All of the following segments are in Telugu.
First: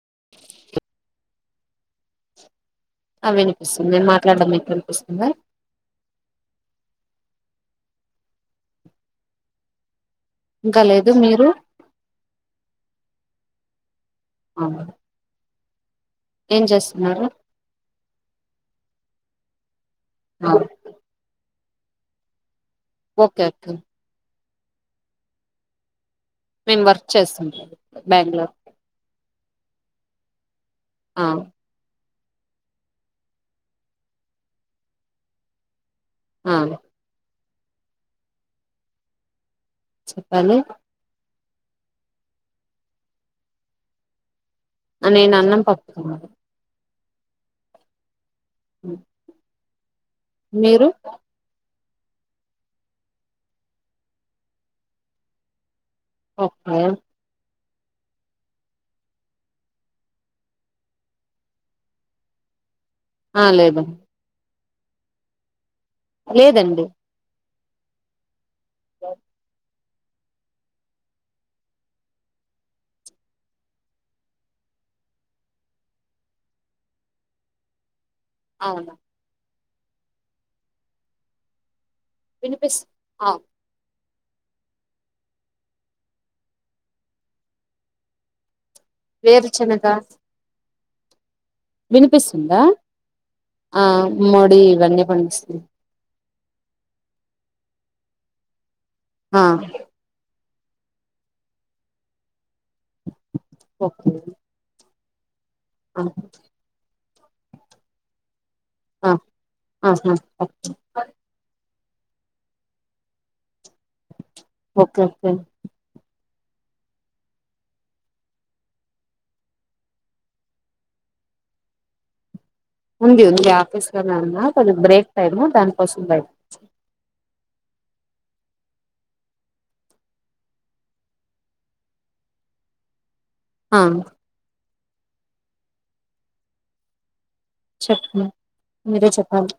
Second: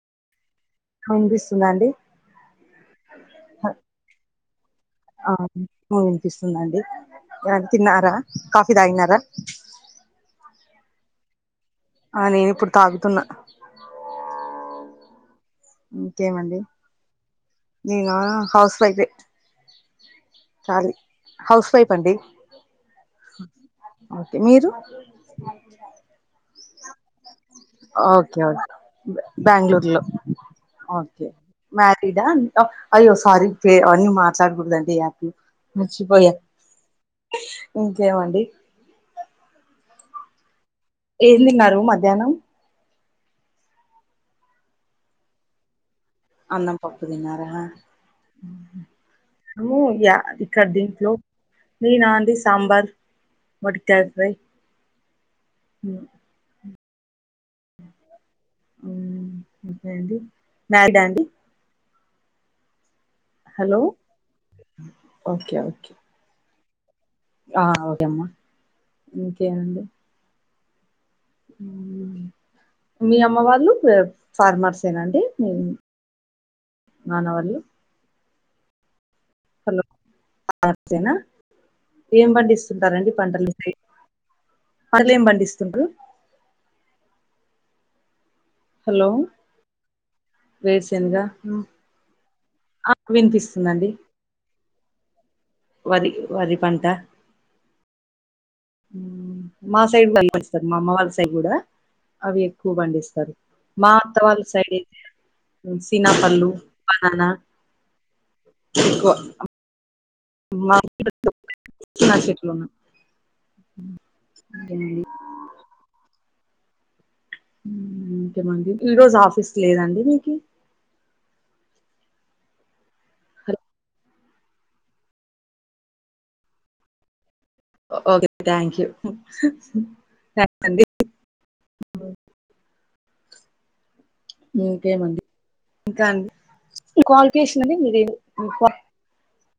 [inaudible] వినిపిస్తుంద అండి. ఆ వినిపిస్తుంది నేను మాట్లాడడం మీకు వినిపిస్తుందా ఆ వినిపిస్తుందండి. మేడం తిన్నారా కాఫీ తాగినారా. ఇంకా లేదు మీరు. ఆ నేను ఇప్పుడు తాగుతున్నా. అహ. నేనా హౌస్ వైఫ్. ఆ హౌస్ వైఫ్ అండి. Okay okay. ఓకే మీరు మేము వర్క్ చేస్తుంటాం ఓకే బెంగళూరు ఓకే బెంగుళూరులో ఆ ఓకే మాకి ఇడ ఇంకా అయ్యో సారీ కే అవ్వాన్ని మాట్లాడకూడదండి మర్చిపోయా ఆ ఇంకేం అండి చెప్పాలి ఏం తిన్నారు మధ్యాహ్నం నేను అన్నం పప్పు తిన్న అన్నం పప్పు తిన్నారా నువ్వు యా ఇక మీరు దీంట్లో నీనా అండి సాంబార్ మోటిక్కయ ప్రై పప్పు అవ్ ఓకే అండి నాద అండి ఆ హలో లేదా ఓకే ఓకే లేదండి ఆ ఓకే అమ్మా ఇంకేం అండి మ్మ్ మీ అమ్మ వాళ్ళు ఫార్మర్స్ ఏ నాండి మనవాళ్ళు అవునా ఏం వినిపిస్తు పండిస్తుంటారండి ఆ పంటలు మీరు వాళ్ళెం పండిస్తుండ్రు వేరు చేనగా వేరు శెనగ వినిపిస్తుందా ఆ వినిపిస్తుందండి మడి ఇవన్ని పండిస్తుంది వరి వరి పంట మ్మ్ ఆ మా సైడ్ [unintelligible] మా అమ్మ వాళ్ళ సైడ్ కూడా అవి ఎక్కువ పండిస్తారు మా ఓకే అత్త వాళ్ళ సైడ్ అయితే ఆ సీనా పళ్ళు బననా ఎక్కువ ఆహ [unintelligible] సీనా చెట్లున్నాయి ఓకే ఓకే ఇంకేం అండి ఈ రోజు ఆఫీస్ లేదండి నీకి ఉంది ఉంది ఆఫీస్ కి వెళ్ళాను కొద్దిగా బ్రేక్ టైము దానికోసం బయటకు వచ్చా ఓకే థ్యాంక్ యూ థ్యాంక్స్ అండి ఓ ఆ ఇంకేం అండి ఇంకా అండి క్వాలిఫికేషన్ మీది చెప్పు ఇంకా మీరే చెప్పాలి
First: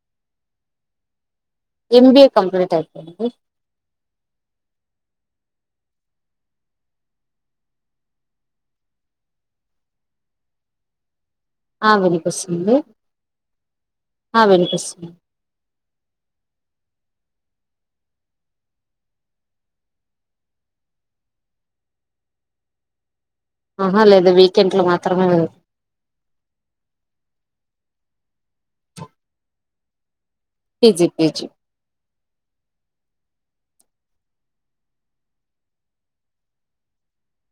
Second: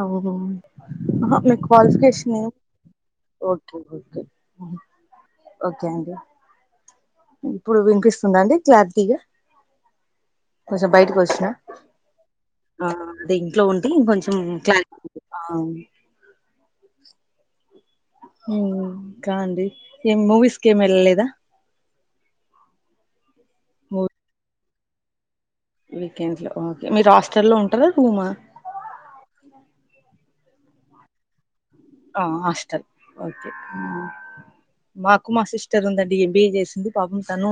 ఓహో ఎంబీఏ క్వాలిఫికేషన్ కంప్లీట్ అయిపోయింది ఓకే ఓకే ఓకే అండి ఇప్పుడు వినిపిస్తుందా అండి క్లారిటీగా కొంచెం బయటకు వొ ఆ వినప ఆ అదే ఇంట్లో ఉంటే ఇంకొంచెం ఆ క్లారిటీ వినిపిస్తుంది ఉండదు మ్మ్ ఇంకా అండి ఏం మూవీస్ కి ఏమ్ వెళ్ళలేదా ఆహా లేదా వీకెండ్ లో మాత్రమే వెళ్ వీకెండ్స్ లో ఓకే మీరు హాస్టల్ లో ఉంటారా రూమా పీజీ పీజీ ఆ హాస్టల్ ఓకే ఉమ్ మాకు మా సిస్టర్ ఉందండి ఎంబిఏ జేసింది పాపం తను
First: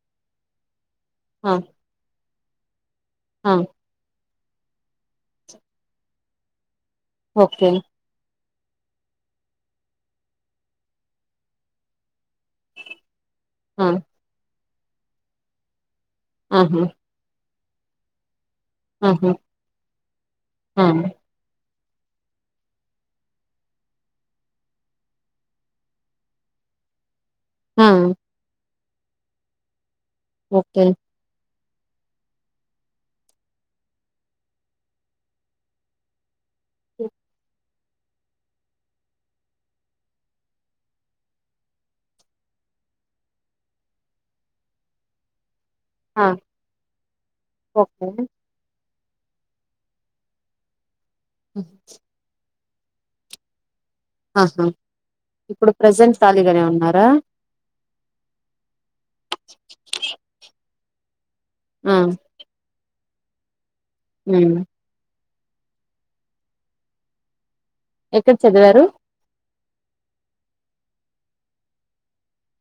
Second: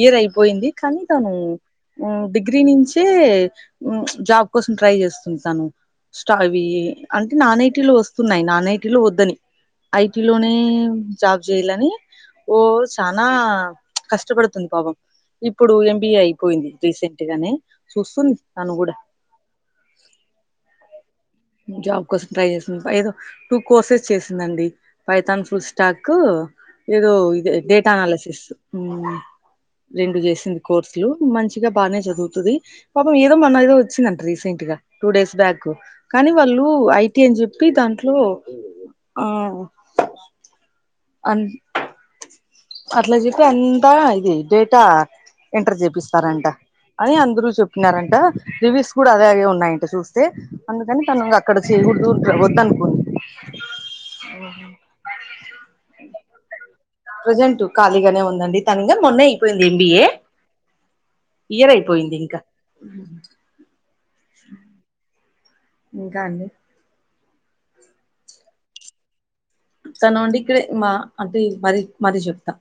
ఇయర్ అయిపోయింది కానీ తను ఆ డిగ్రీ నుంచే ఆ జాబ్ కోసం ట్రై చేస్తుంది తను అవి అంటే నాన్ ఓకే ఐటి లో వస్తున్నాయి నాన్ ఐటి లో వద్దని ఐటి లోనే జాబ్ జేయాలని ఓ చానా ఆ కష్టపడుతుంది పాపం ఇప్పుడు ఎం బిఏ అయిపోయింది రీసెంట్ గనే చూస్తుంది తను కూడా ఉమ్ హు ఉమ్ జాబ్ కోసం ట్రై జేసుంది ఏదో టూ కోర్సెస్ చేసిందండి పైథాన్ ఫుల్ స్టాకు ఏదో ఇదే ఆ డేటా అనాలసిస్ ఉమ్ రెండు చేసింది ఓకే కోర్సులు మంచి ఇగ బానే చదువుతది పాపం ఏదో మొన్న ఏదో వచ్చిందంట రీసెంట్ గా టూ డేస్ బ్యాక్ కానీ వాళ్ళు ఐటి అని చెప్పి దాంట్లో ఆ అం అట్లా జెప్పి అంత ఇది డేటా ఎంటర్ ఆ చేపిస్తారంట అని అందరు ఓకే చెప్పుతున్నారంట రివిస్ కూడా అదే అయి ఉన్నాయంట చూస్తే అందుకని తను అక్కడ చేయగూడదు వద్దను [inaudible] ఆహా ఇప్పుడు ప్రజెంట్ ఖాళీగానే ఉన్నార ప్రజెంట్ ఖాళీగానే ఉందండి తను ఇంగా మొన్న అయిపోయింది ఎంబిఏ ఇయర్ ఆ అయిపోయింది ఇంకా ఉమ్ ఇంకా అండి ఎక్కడ చదివారు తను అండి ఇక్కడే మా అంటే మరి మరీ జెప్తా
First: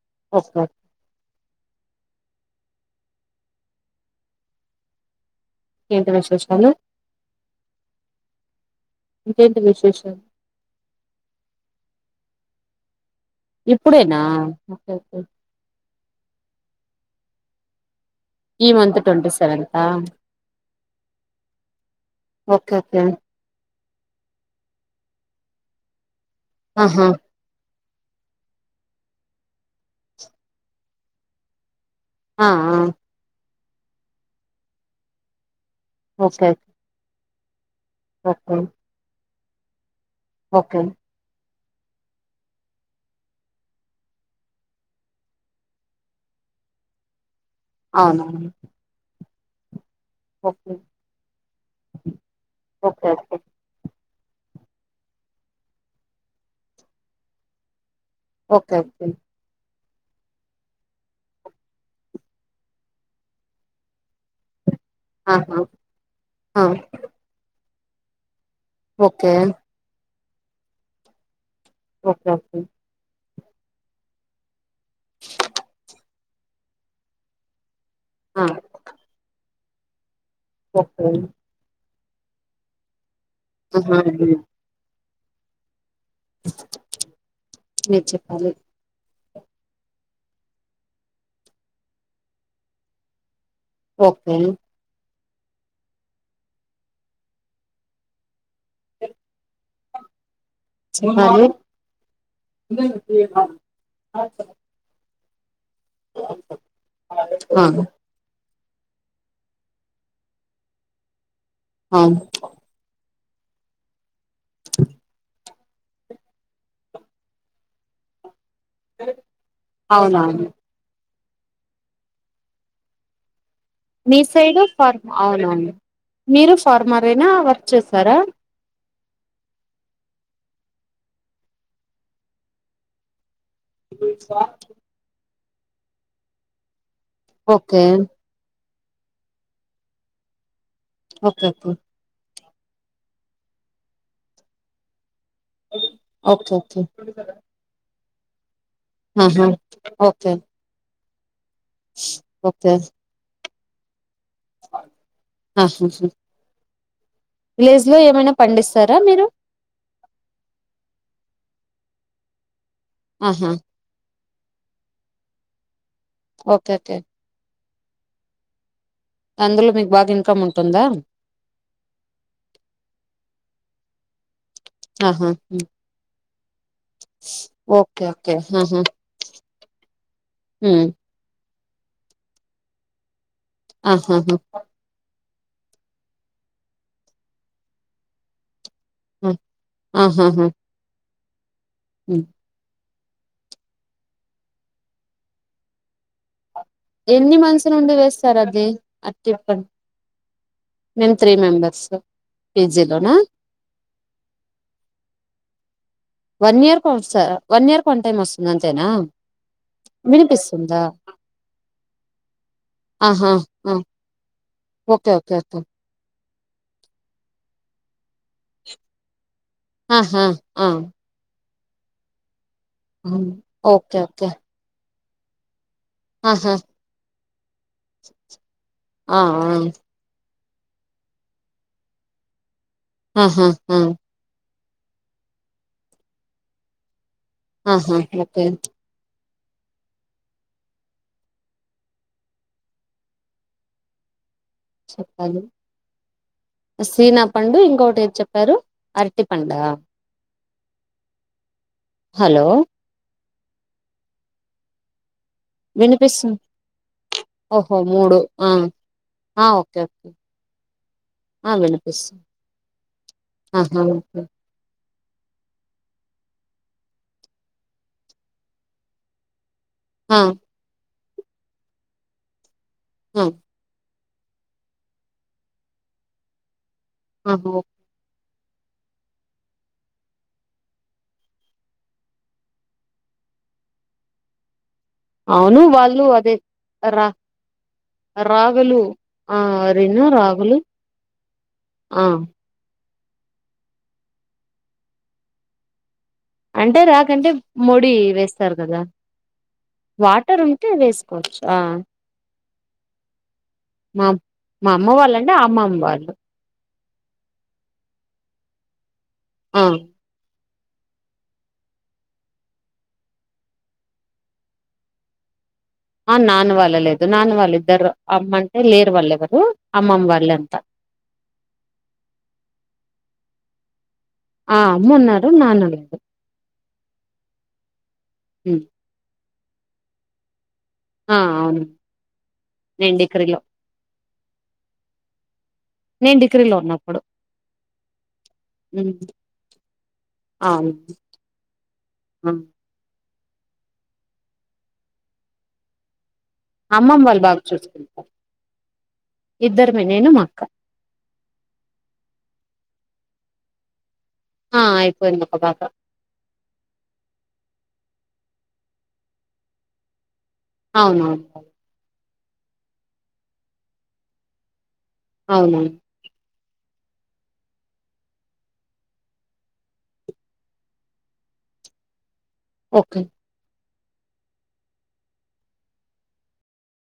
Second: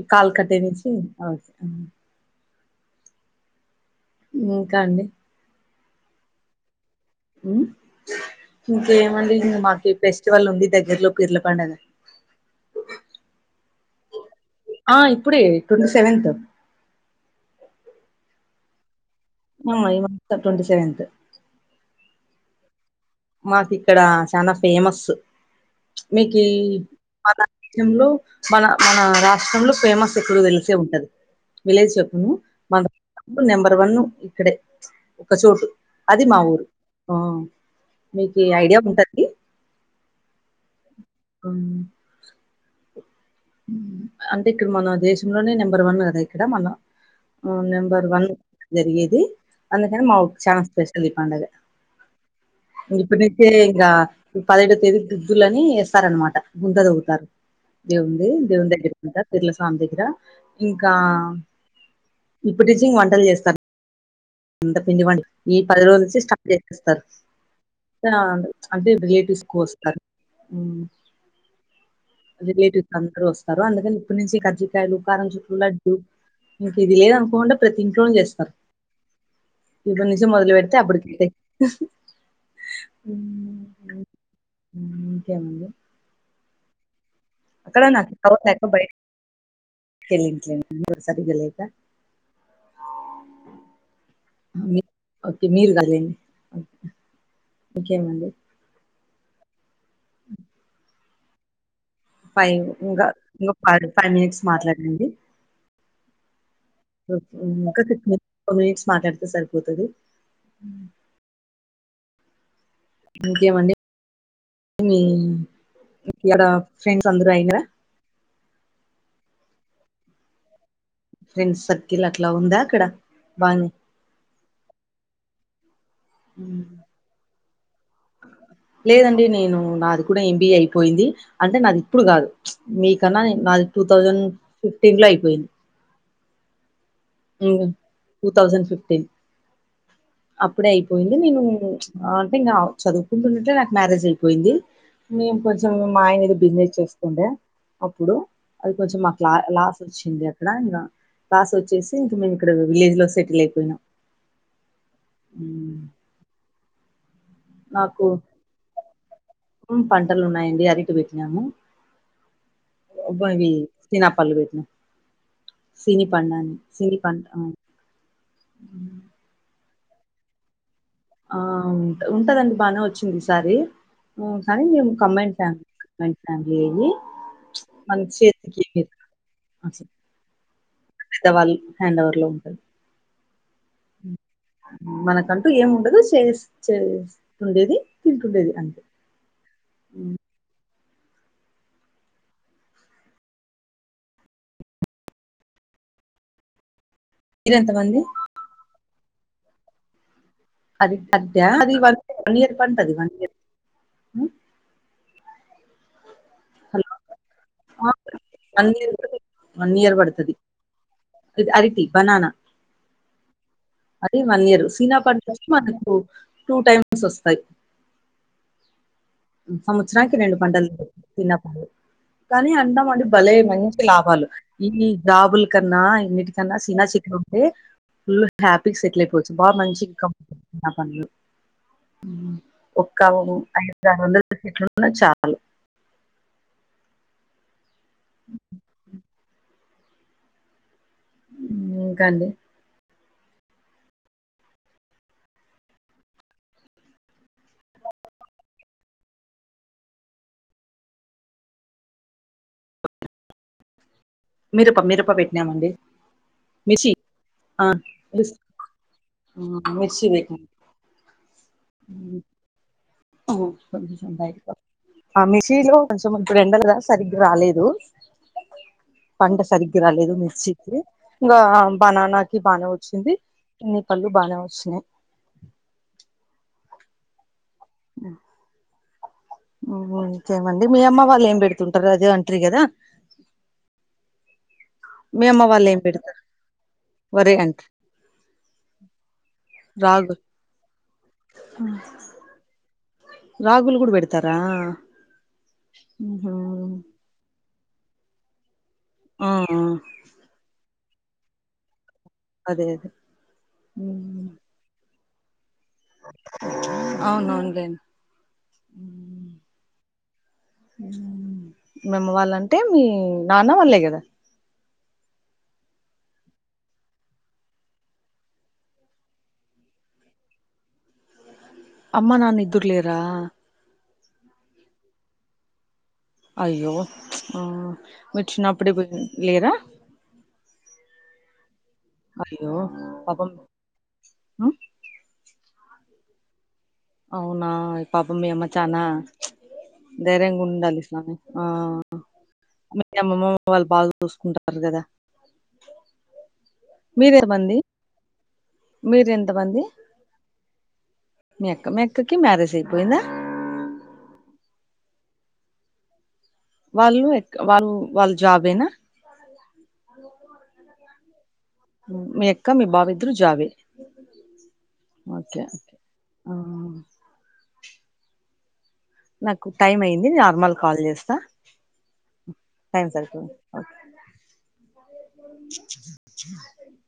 ఈ కాల్ ఓకే కట్టేమిసి అ ఇంకా అండి ఏంటి విశేషాలు ఉమ్ ఇంకేమండి ఇంగ ఇంకేంటి మాకు విశేషాలు ఫెస్టివల్ ఉంది దగ్గరలో పీర్లపండగ ఇప్పుడేనా ఓకే ఆ ఓకే ఇప్పుడే ట్వంటీ సెవెన్త్ ఈ మంత్ ట్వంటీ సెవెన్తా ఈ month twenty seventh. Okay okay మాకు ఇక్కడ చాలా ఫేమస్ మీకీ ఆహా యంలో మన మన రాష్ట్రంలో ఫేమస్ ఇప్పుడు దెలిసే ఉంటది విలేజ్ చెప్పను ఆ ఆ మన నెంబర్ వన్ ఇక్కడే ఒక చోటు అది మా ఓకే ఊరు ఆ మీకు ఓకే ఐడియా ఉంటది ఓకే ఉమ్ అంటే ఇక్కడ మన దేశంలోనే నెంబర్ వన్ గదా ఇక్కడ మన ఆ నెంబర్ వన్ అవునవును జరిగేది అందుకనీ మా ఊరు చానా ఓకే స్పెషల్ ఈ పండగ ఓకే ఇప్పుడు ఓకే నుంచే ఇగ పదేడవ తేదీ గుద్దులని వేస్తారన్నమాట గుంత దొవుతారు దేవుంది దేవుని ఓకే దగ్గరి ఓకే కంట పిర్ల స్వామి ద గ్గర ఇంకా ఇప్పుడు నుంచి వంటలు చేస్తారు అంత పిండి బడి ఈ ఆహా పది రోజుల నుంచి స్టార్ట్ ఆ చేసేస్తారు అంటే ఓకే రిలేటివ్స్ కోస్తారు ఉమ్ ఓకే ఓకే రిలేటివ్స్ అందరు వస్తారు అందుకని ఇప్పటి నుంచి కాజ్జికాయలు కారం చుట్లు లడ్డు మీకు ఇది లేదనుకోకుండా ప్రతి ఇంట్లోనే ఆ చేస్తారు ఇప్పుడు నుంచి మొదలు పెడితే అప్పుడుకి ఓకే అయితాయి ఆహ ఇంకేమండి అక్కడ నా మీరు [unintelligible] [unintelligible] చెప్పాలి ఓకే ఓకే మీరు కదండి ఇంకేమండి అ చెప్పండి ఫైవ్ ఇంకా ఇంకా ఫ ఫైవ్ మినిట్స్ మాట్లాడండి ఓకే ఆ ఇంకా సిక్స్ మిన్ టూ మినిట్స్ మాట్లాడితే సరిపోతాది అ ఇంకేమండి మీ ఇక్కడ ఫ్రెండ్స్ అందరు అయినారా అవునవును ఫ్రెండ్స్ సర్కిల్ అట్లా ఉందా అక్కడ బానే మీ సైడ్ ఫర్మ్ అవునువును మీరు హ్మ్. ఫార్మర్ ఏ నా వర్క్ చేస్తారా లేదండి నేను నాది కూడా ఎంబీఏ అయిపోయింది అంటే నాది ఇప్పుడు కాదు మీకన్నా నే నాది టూ థౌజండ్ ఫిఫ్టీన్ లో అయిపోయింది ఓకే టూ థౌసండ్ ఫిఫటీన్ ఇప్పుడే అయిపోయింది నేను ఓకే ఓకే అంటే ఇంకా చదువుకుంటున్నట్లే నాకు మ్యారేజ్ అయిపోయింది మేము కొంచెం మా ఆయనా ఏదో ఓకే బిజినెస్ ఓకే చేస్తుండా అప్పుడు అది కొంచెం మాకు లా ఆహా లాస్ వచ్చింది ఓకే అక్కడ ఇంకా లాస్ వచ్చేస్ కి ఇంకా మేము ఇక్కడ విలేజ్ లో సెటిల్ అయిపోయినాం ఆహ మ్మ్. విలేజ్ లో నాకు ఏమైనా పండిస్తారా మీరు పంటలు ఉన్నాయండి అరిటి పెట్టినాము ఆహా ఇవి తిన పళ్ళు పెట్టినం సినీ పండని ఓకే సిన ఓకే పం ఆ ఉ అందులో మీకు బాగా ఇన్కమ్ ఉంటుందా ఆ ఉ ఉంటదండి బానే వచ్చింది ఈసారి కానీ మేము ఆహా కాంబిన్డ్ ఉమ్. ఫ్యామిలీ కాంబిన్డ్ ఫ్యామిలీ ఇది ఓకే మంచి ఓకే హ్మ్ వాళ్ళు హ్యాండ్ ఓవర్ లో ఉంటది ఆహాహా మనకం టూ ఏముండదు షేర్స్ చేస్తుండేది తింటుండేది అంతే ఆహా ఉ ఎన్ని మంత్స్ నుండి మీరెంతమంది వేస్తారు అది అటిపాం అది [inaudible] మేము త్రీ అద్దా అది మెంబర్స్ వన్ వన్ ఇయర్ పంట అది వన్ పీజీలోనా ఇయర్ వన్ ఇయర్ ఒక sir one year one time వస్తుంది వన్ అంతేనా ఇయర్ వన్ ఇయర్ పడుతది వినిపిస్తుందా ఇది అరటి బనానా ఆహా ఆ అది ఓకే ఓకే [inaudible] ఓకే మనకు టూ టైమ్స్ వస్తాయి సంవత్సరానికి ఆహా రెండు ఆ, పంటలు [inaudible] కానీ అంటాం అండి ఉమ్, భలే మంచి ఓకే లాభాలు ఓకే ఈ జాబులు కన్నా ఆహా ఇన్నిటికన్నా సిన చెట్లా ఉంటే ఫుల్ హ్యాపీ సెటిల్ ఆ, అయిపోవచ్చు ఆ, బాగా మంచి ఒక ఆహా ఆ, అయిదు ఆరు వందలు [inaudible] అన్న చాలు ఆహా ఓకే ఇంకా అండి చెప్పాలి సీనా పండు ఇంకొకటి ఏది చెప్పారు అరటి పండ హలో మీరపా మీరపా పెట్టినం అండి వినిపిస్తుంది మిర్చి ఆ ఓహో మూడు ఆ ఆ ఓకే మెర్చి ఓకే పే ఆ వినిపిస్తా [inaudible] ఆ మార్చిలో లో కొంచెం ఇప్పుడూ ఎండాలదా సరిగ్గా రాలేదు పంట సరిగ్ కి రాలేదు ఆ మిర్చికి ఇంకా బనానా కి బానే వచ్చింది ఆ కళ్ళు బాగానే వస్తునయి ఆహ ఆ ఇంకేం అండి మీ అమ్మ వాళ్ళు ఏం పెడుతుంటారు అదే అంటిరు కదా మీ అమ్మ అవును ఏం వాళ్ళు పెడతారు అదే రా వరే అంటారు రాగులు ఆ అరేనా రాగులు ఆ రాగులు కూడా పెడతారా అంటే రాకంటే మోడి వేస్తారు కదా ఆ టే వేసుకోవచ్చు ఆ అదే అదే మా మా అమ్మ వాళ్ళంటే అమ్మమ్మ వాళ్ళు అవును అవునులే అవును మీ అమ్మ వాళ్ళంటే మీ నాన్న వాళ్ళే కదా మా నాన్న వాళ్ళ లేదు నాన్న వాళ్ళు ఇద్దరు అమ్మంటే లేరు వాళ్ళు ఎవరు అమ్మమ్మ వాళ్ళ అంత అమ్మా నాన్న ఇద్దరులేరా ఆ అమ్మ ఉన్నారు నాన్న లేదు అయ్యో మీ హ్మ్. చినపుడే లేరా ఆ అవును అయ్యో నేను పాపం డిగ్రీలో నేను డిగ్రీ లో ఉన్నా అవునా పాపం మీ అమ్మ చానా హ్మ్. దైర్యం అవును గుండాలి సమయం ఆ ఆ! మీ అమ్మమ్మ వాళ్ళు బాగా చూసుకుంటారు కదా అమ్మమ్మ వాళ్ళు బాగా మీరేమంది చూసుకుంటారు మీరు ఎంతమంది ఇద్దరమే నేను మా అక్క మీ అక్కకి మ్యారేజ్ అయిపోయింద ఆ ఆయిపోయింది ఒక పాప వాళ్ళు ఎ వాళ్ళు వాళ్ళు జాబేనా అవునవును మీ అక్క మీ బాబు ఇద్దరు జాబే ఒకే అవునవును ఆ నాకు టైం అయింది నార్మల్ కాల్ చేస్తా టైం ఓకే సరిపోదు ఒ